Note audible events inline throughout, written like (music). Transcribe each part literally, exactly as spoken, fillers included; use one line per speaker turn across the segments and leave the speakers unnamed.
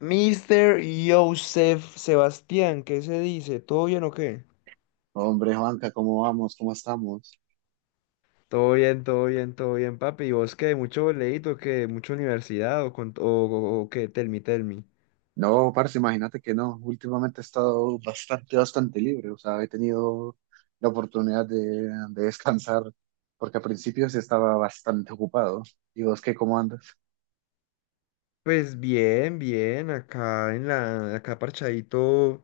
Mister Joseph Sebastián, ¿qué se dice? ¿Todo bien o qué?
Hombre, Juanca, ¿cómo vamos? ¿Cómo estamos?
Todo bien, todo bien, todo bien, papi. ¿Y vos qué? ¿Mucho boleíto? ¿Qué? ¿Mucha universidad? ¿O, con, o, o- o qué? Tell me, tell me.
No, parce, imagínate que no. Últimamente he estado bastante, bastante libre. O sea, he tenido la oportunidad de, de descansar porque al principio sí estaba bastante ocupado. ¿Y vos qué, cómo andas?
Pues bien, bien. Acá en la, acá parchadito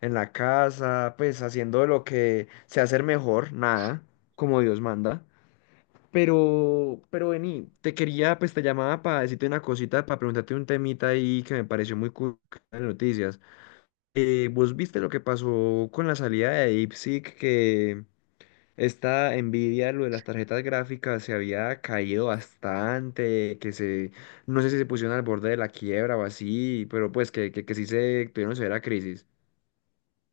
en la casa, pues haciendo lo que sé hacer mejor, nada, como Dios manda. Pero, pero vení, te quería, pues te llamaba para decirte una cosita, para preguntarte un temita ahí que me pareció muy cool en las noticias. Eh, ¿vos viste lo que pasó con la salida de DeepSeek? Que esta Nvidia, lo de las tarjetas gráficas, se había caído bastante, que se, no sé si se pusieron al borde de la quiebra o así, pero pues que, que, que sí se tuvieron severa crisis.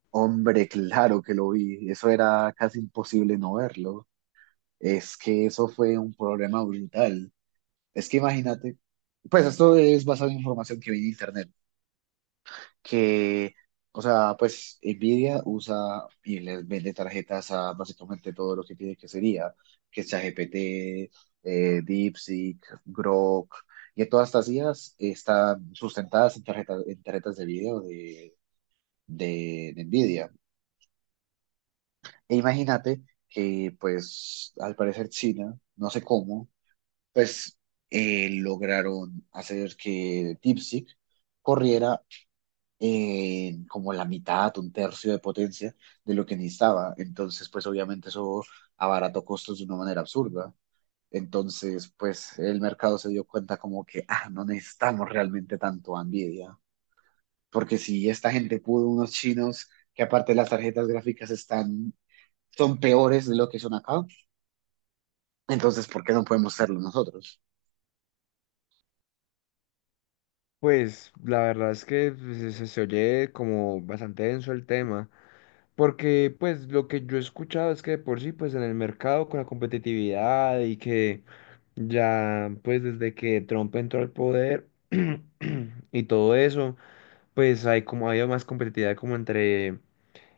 Hombre, claro que lo vi. Eso era casi imposible no verlo. Es que eso fue un problema brutal. Es que imagínate, pues esto es basado en información que vi en internet. que, o sea, pues Nvidia usa y les vende tarjetas a básicamente todo lo que tiene que sería, que ChatGPT, eh, DeepSeek, Grok, y todas estas I As están sustentadas en tarjetas, en tarjetas de video de, de, de Nvidia. E imagínate que, pues, al parecer China, no sé cómo, pues eh, lograron hacer que DeepSeek corriera en como la mitad, un tercio de potencia de lo que necesitaba. Entonces, pues obviamente eso abarató costos de una manera absurda. Entonces, pues el mercado se dio cuenta como que, ah, no necesitamos realmente tanto a Nvidia, porque si esta gente pudo, unos chinos, que aparte las tarjetas gráficas están, son peores de lo que son acá, entonces, ¿por qué no podemos serlo nosotros?
Pues la verdad es que pues, se, se se oye como bastante denso el tema, porque pues lo que yo he escuchado es que de por sí pues en el mercado con la competitividad y que ya pues desde que Trump entró al poder (clears throat) y todo eso, pues hay como ha habido más competitividad como entre,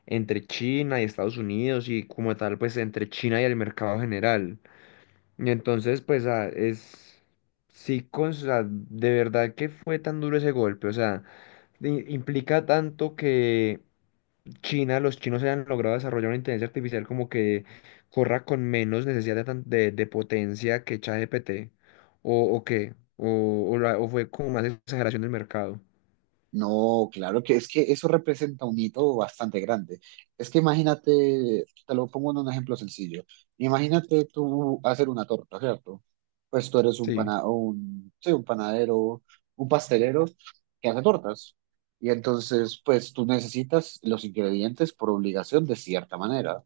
entre China y Estados Unidos y como tal pues entre China y el mercado general. Y entonces pues ah, es... Sí, con, o sea, de verdad que fue tan duro ese golpe, o sea i- implica tanto que China, los chinos hayan logrado desarrollar una inteligencia artificial como que corra con menos necesidad de, tan- de- de potencia que ChatGPT, o, o qué, o, o la- o fue como más exageración del mercado.
No, claro que es que eso representa un hito bastante grande. Es que imagínate, te lo pongo en un ejemplo sencillo. Imagínate tú hacer una torta, ¿cierto? Pues tú eres un
Sí,
pana, un, sí, un panadero, un pastelero que hace tortas. Y entonces, pues tú necesitas los ingredientes por obligación de cierta manera.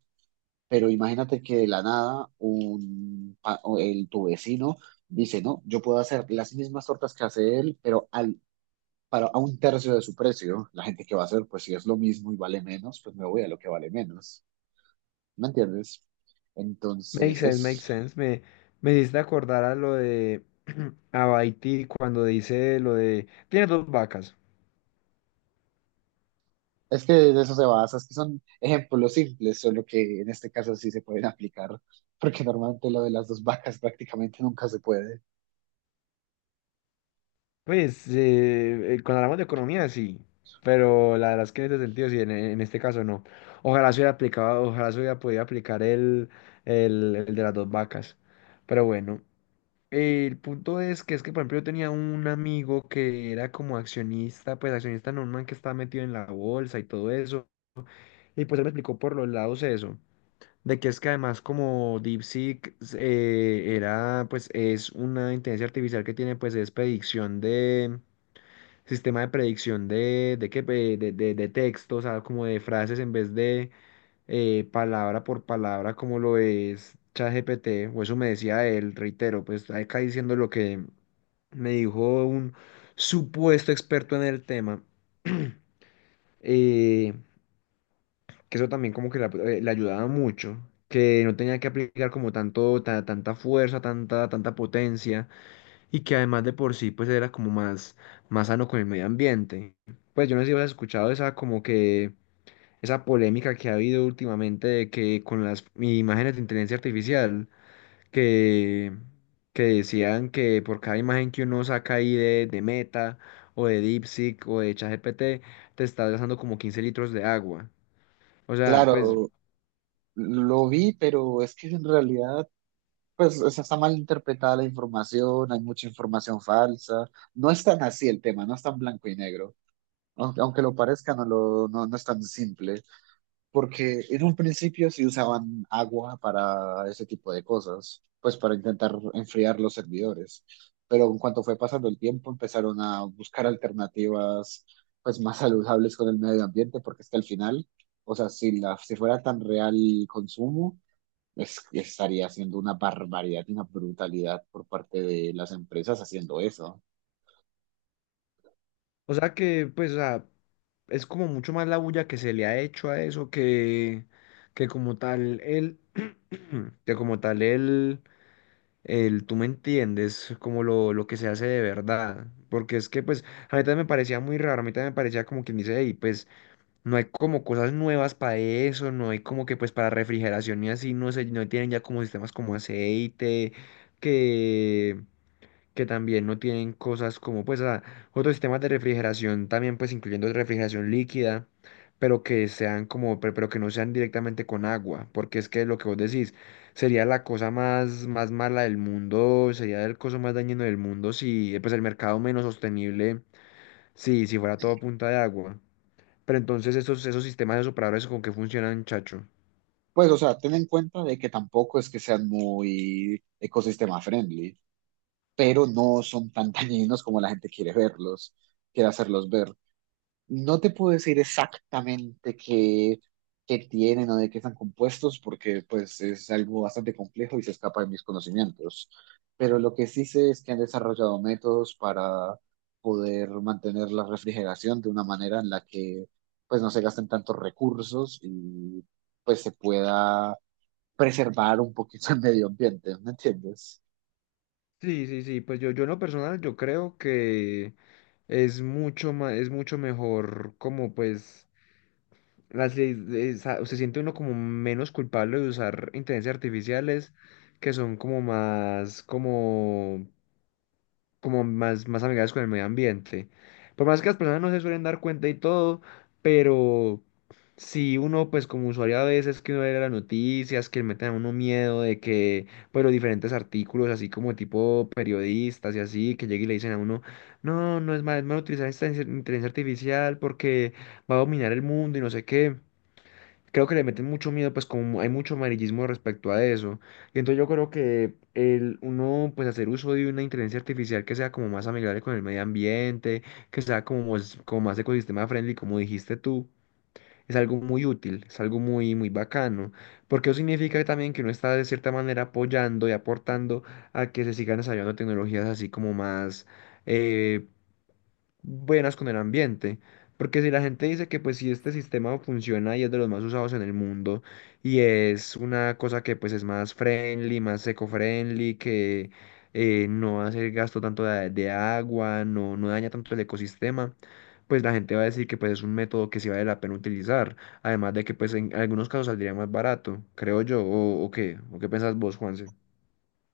Pero imagínate que de la nada un, pa- o el, tu vecino dice, no, yo puedo hacer las mismas tortas que hace él, pero al para a un tercio de su precio. La gente que va a hacer, pues si es lo mismo y vale menos, pues me voy a lo que vale menos. ¿Me entiendes?
makes
Entonces,
sense, makes
es,
sense. Me, me hiciste acordar a lo de (clears throat) Abaiti cuando dice lo de, tiene dos vacas.
es que de eso se basa, es que son ejemplos simples, solo que en este caso sí se pueden aplicar, porque normalmente lo de las dos vacas prácticamente nunca se puede.
Pues eh, eh, cuando hablamos de economía sí, pero la verdad es que en este sentido sí, en, en este caso no. Ojalá se hubiera aplicado, ojalá se hubiera podido aplicar el, el, el de las dos vacas. Pero bueno, eh, el punto es que es que, por ejemplo, yo tenía un amigo que era como accionista, pues accionista normal que estaba metido en la bolsa y todo eso. Y pues él me explicó por los lados eso, de que es que además como DeepSeek eh, era, pues es una inteligencia artificial que tiene pues es predicción de sistema de predicción de, de, qué, pe- de, de, de texto, o sea, como de frases en vez de eh, palabra por palabra, como lo es ChatGPT, o eso me decía él, reitero, pues acá diciendo lo que me dijo un supuesto experto en el tema, (clears throat) eh, que eso también como que la- eh, le ayudaba mucho, que no tenía que aplicar como tanto, ta- tanta fuerza, tanta, tanta potencia y que además de por sí, pues era como más, más sano con el medio ambiente. Pues yo no sé si has escuchado esa como que, esa polémica que ha habido últimamente de que con las imágenes de inteligencia artificial, que, que decían que por cada imagen que uno saca ahí de, de Meta, o de DeepSeek, o de ChatGPT, te estás gastando como quince litros de agua. O sea, pues
Claro, lo vi, pero es que en realidad, pues o sea, está mal interpretada la información, hay mucha información falsa, no es tan así el tema, no es tan blanco y negro, aunque, aunque lo parezca, no, lo, no, no es tan simple. Porque en un principio sí usaban agua para ese tipo de cosas, pues para intentar enfriar los servidores, pero en cuanto fue pasando el tiempo empezaron a buscar alternativas pues más saludables con el medio ambiente, porque es que al final, o sea, si, la, si fuera tan real el consumo, es, estaría haciendo una barbaridad y una brutalidad por parte de las empresas haciendo eso.
o sea que, pues, o sea, es como mucho más la bulla que se le ha hecho a eso que, que como tal el, (clears throat) que como tal el, el, tú me entiendes, como lo, lo que se hace de verdad. Porque es que, pues, a mí también me parecía muy raro, a mí también me parecía como quien dice, y pues, no hay como cosas nuevas para eso, no hay como que, pues, para refrigeración y así, no sé, no tienen ya como sistemas como aceite, que que también no tienen cosas como pues a- otros sistemas de refrigeración también pues incluyendo refrigeración líquida, pero que sean como pe- pero que no sean directamente con agua, porque es que lo que vos decís sería la cosa más más mala del mundo, sería el coso más dañino del mundo si eh, pues el mercado menos sostenible si si fuera todo a punta de agua. Pero entonces esos esos sistemas de operadores con qué funcionan, chacho.
Pues, o sea, ten en cuenta de que tampoco es que sean muy ecosistema friendly, pero no son tan dañinos como la gente quiere verlos, quiere hacerlos ver. No te puedo decir exactamente qué, qué tienen o de qué están compuestos, porque pues es algo bastante complejo y se escapa de mis conocimientos. Pero lo que sí sé es que han desarrollado métodos para poder mantener la refrigeración de una manera en la que pues no se gasten tantos recursos y pues se pueda preservar un poquito el medio ambiente, ¿me entiendes?
Sí, sí, sí, pues yo, yo en lo personal yo creo que es mucho más, es mucho mejor como pues las, leyes de esa- se siente uno como menos culpable de usar inteligencias artificiales que son como más, como, como más, más amigables con el medio ambiente. Por más que las personas no se suelen dar cuenta y todo, pero si uno, pues como usuario a veces que uno ve las noticias, que le meten a uno miedo de que, pues los diferentes artículos, así como tipo periodistas y así, que llegue y le dicen a uno, no, no es mal, es mal utilizar esta inteligencia artificial porque va a dominar el mundo y no sé qué, creo que le meten mucho miedo, pues como hay mucho amarillismo respecto a eso. Y entonces yo creo que el uno, pues hacer uso de una inteligencia artificial que sea como más amigable con el medio ambiente, que sea como, más- como más ecosistema friendly, como dijiste tú. Es algo muy útil, es algo muy, muy bacano, porque eso significa también que uno está de cierta manera apoyando y aportando a que se sigan desarrollando tecnologías así como más, eh, buenas con el ambiente. Porque si la gente dice que pues si este sistema funciona y es de los más usados en el mundo y es una cosa que pues es más friendly, más eco-friendly, que eh, no hace gasto tanto de, de agua, no, no daña tanto el ecosistema, pues la gente va a decir que pues es un método que sí vale la pena utilizar. Además de que pues en algunos casos saldría más barato, creo yo, o, o qué, o qué pensás vos, Juan.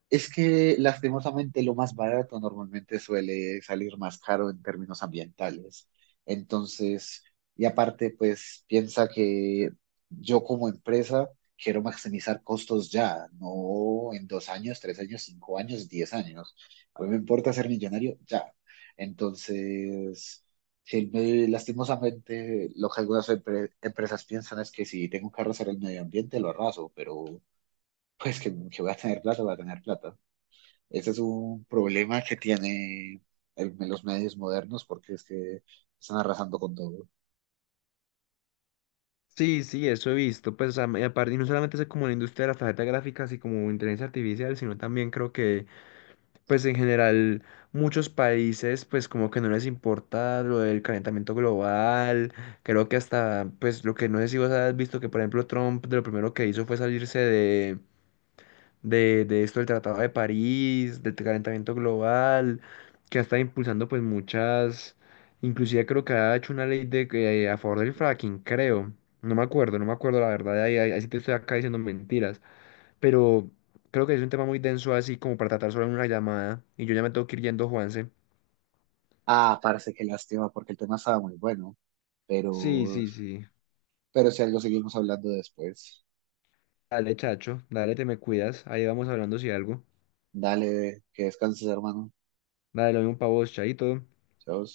Es que lastimosamente lo más barato normalmente suele salir más caro en términos ambientales. Entonces, y aparte, pues piensa que yo como empresa quiero maximizar costos ya, no en dos años, tres años, cinco años, diez años. A mí me importa ser millonario ya. Entonces, si me- lastimosamente lo que algunas empre- empresas piensan es que si tengo que arrasar el medio ambiente, lo arraso, pero pues que, que voy a tener plata, voy a tener plata. Ese es un problema que tiene el- los medios modernos porque es que están arrasando con todo.
Sí, sí, eso he visto. Pues, a- y aparte, y no solamente es como la industria de las tarjetas gráficas y como inteligencia artificial, sino también creo que, pues, en general, muchos países, pues, como que no les importa lo del calentamiento global. Creo que hasta, pues, lo que no sé si vos has visto que, por ejemplo, Trump, de lo primero que hizo fue salirse de de, de esto del Tratado de París, del calentamiento global, que ha estado impulsando pues muchas, inclusive creo que ha hecho una ley de que eh, a favor del fracking, creo. No me acuerdo, no me acuerdo la verdad, ahí, ahí, ahí sí te estoy acá diciendo mentiras, pero creo que es un tema muy denso así como para tratar solo en una llamada y yo ya me tengo que ir yendo, Juanse.
Ah, parece que lástima porque el tema estaba muy bueno,
Sí,
pero,
sí, sí.
pero si algo seguimos hablando después.
Dale, chacho, dale, te me cuidas, ahí vamos hablando si algo.
Dale, que descanses, hermano.
Dale, lo mismo pa' vos, chaito.
Chao.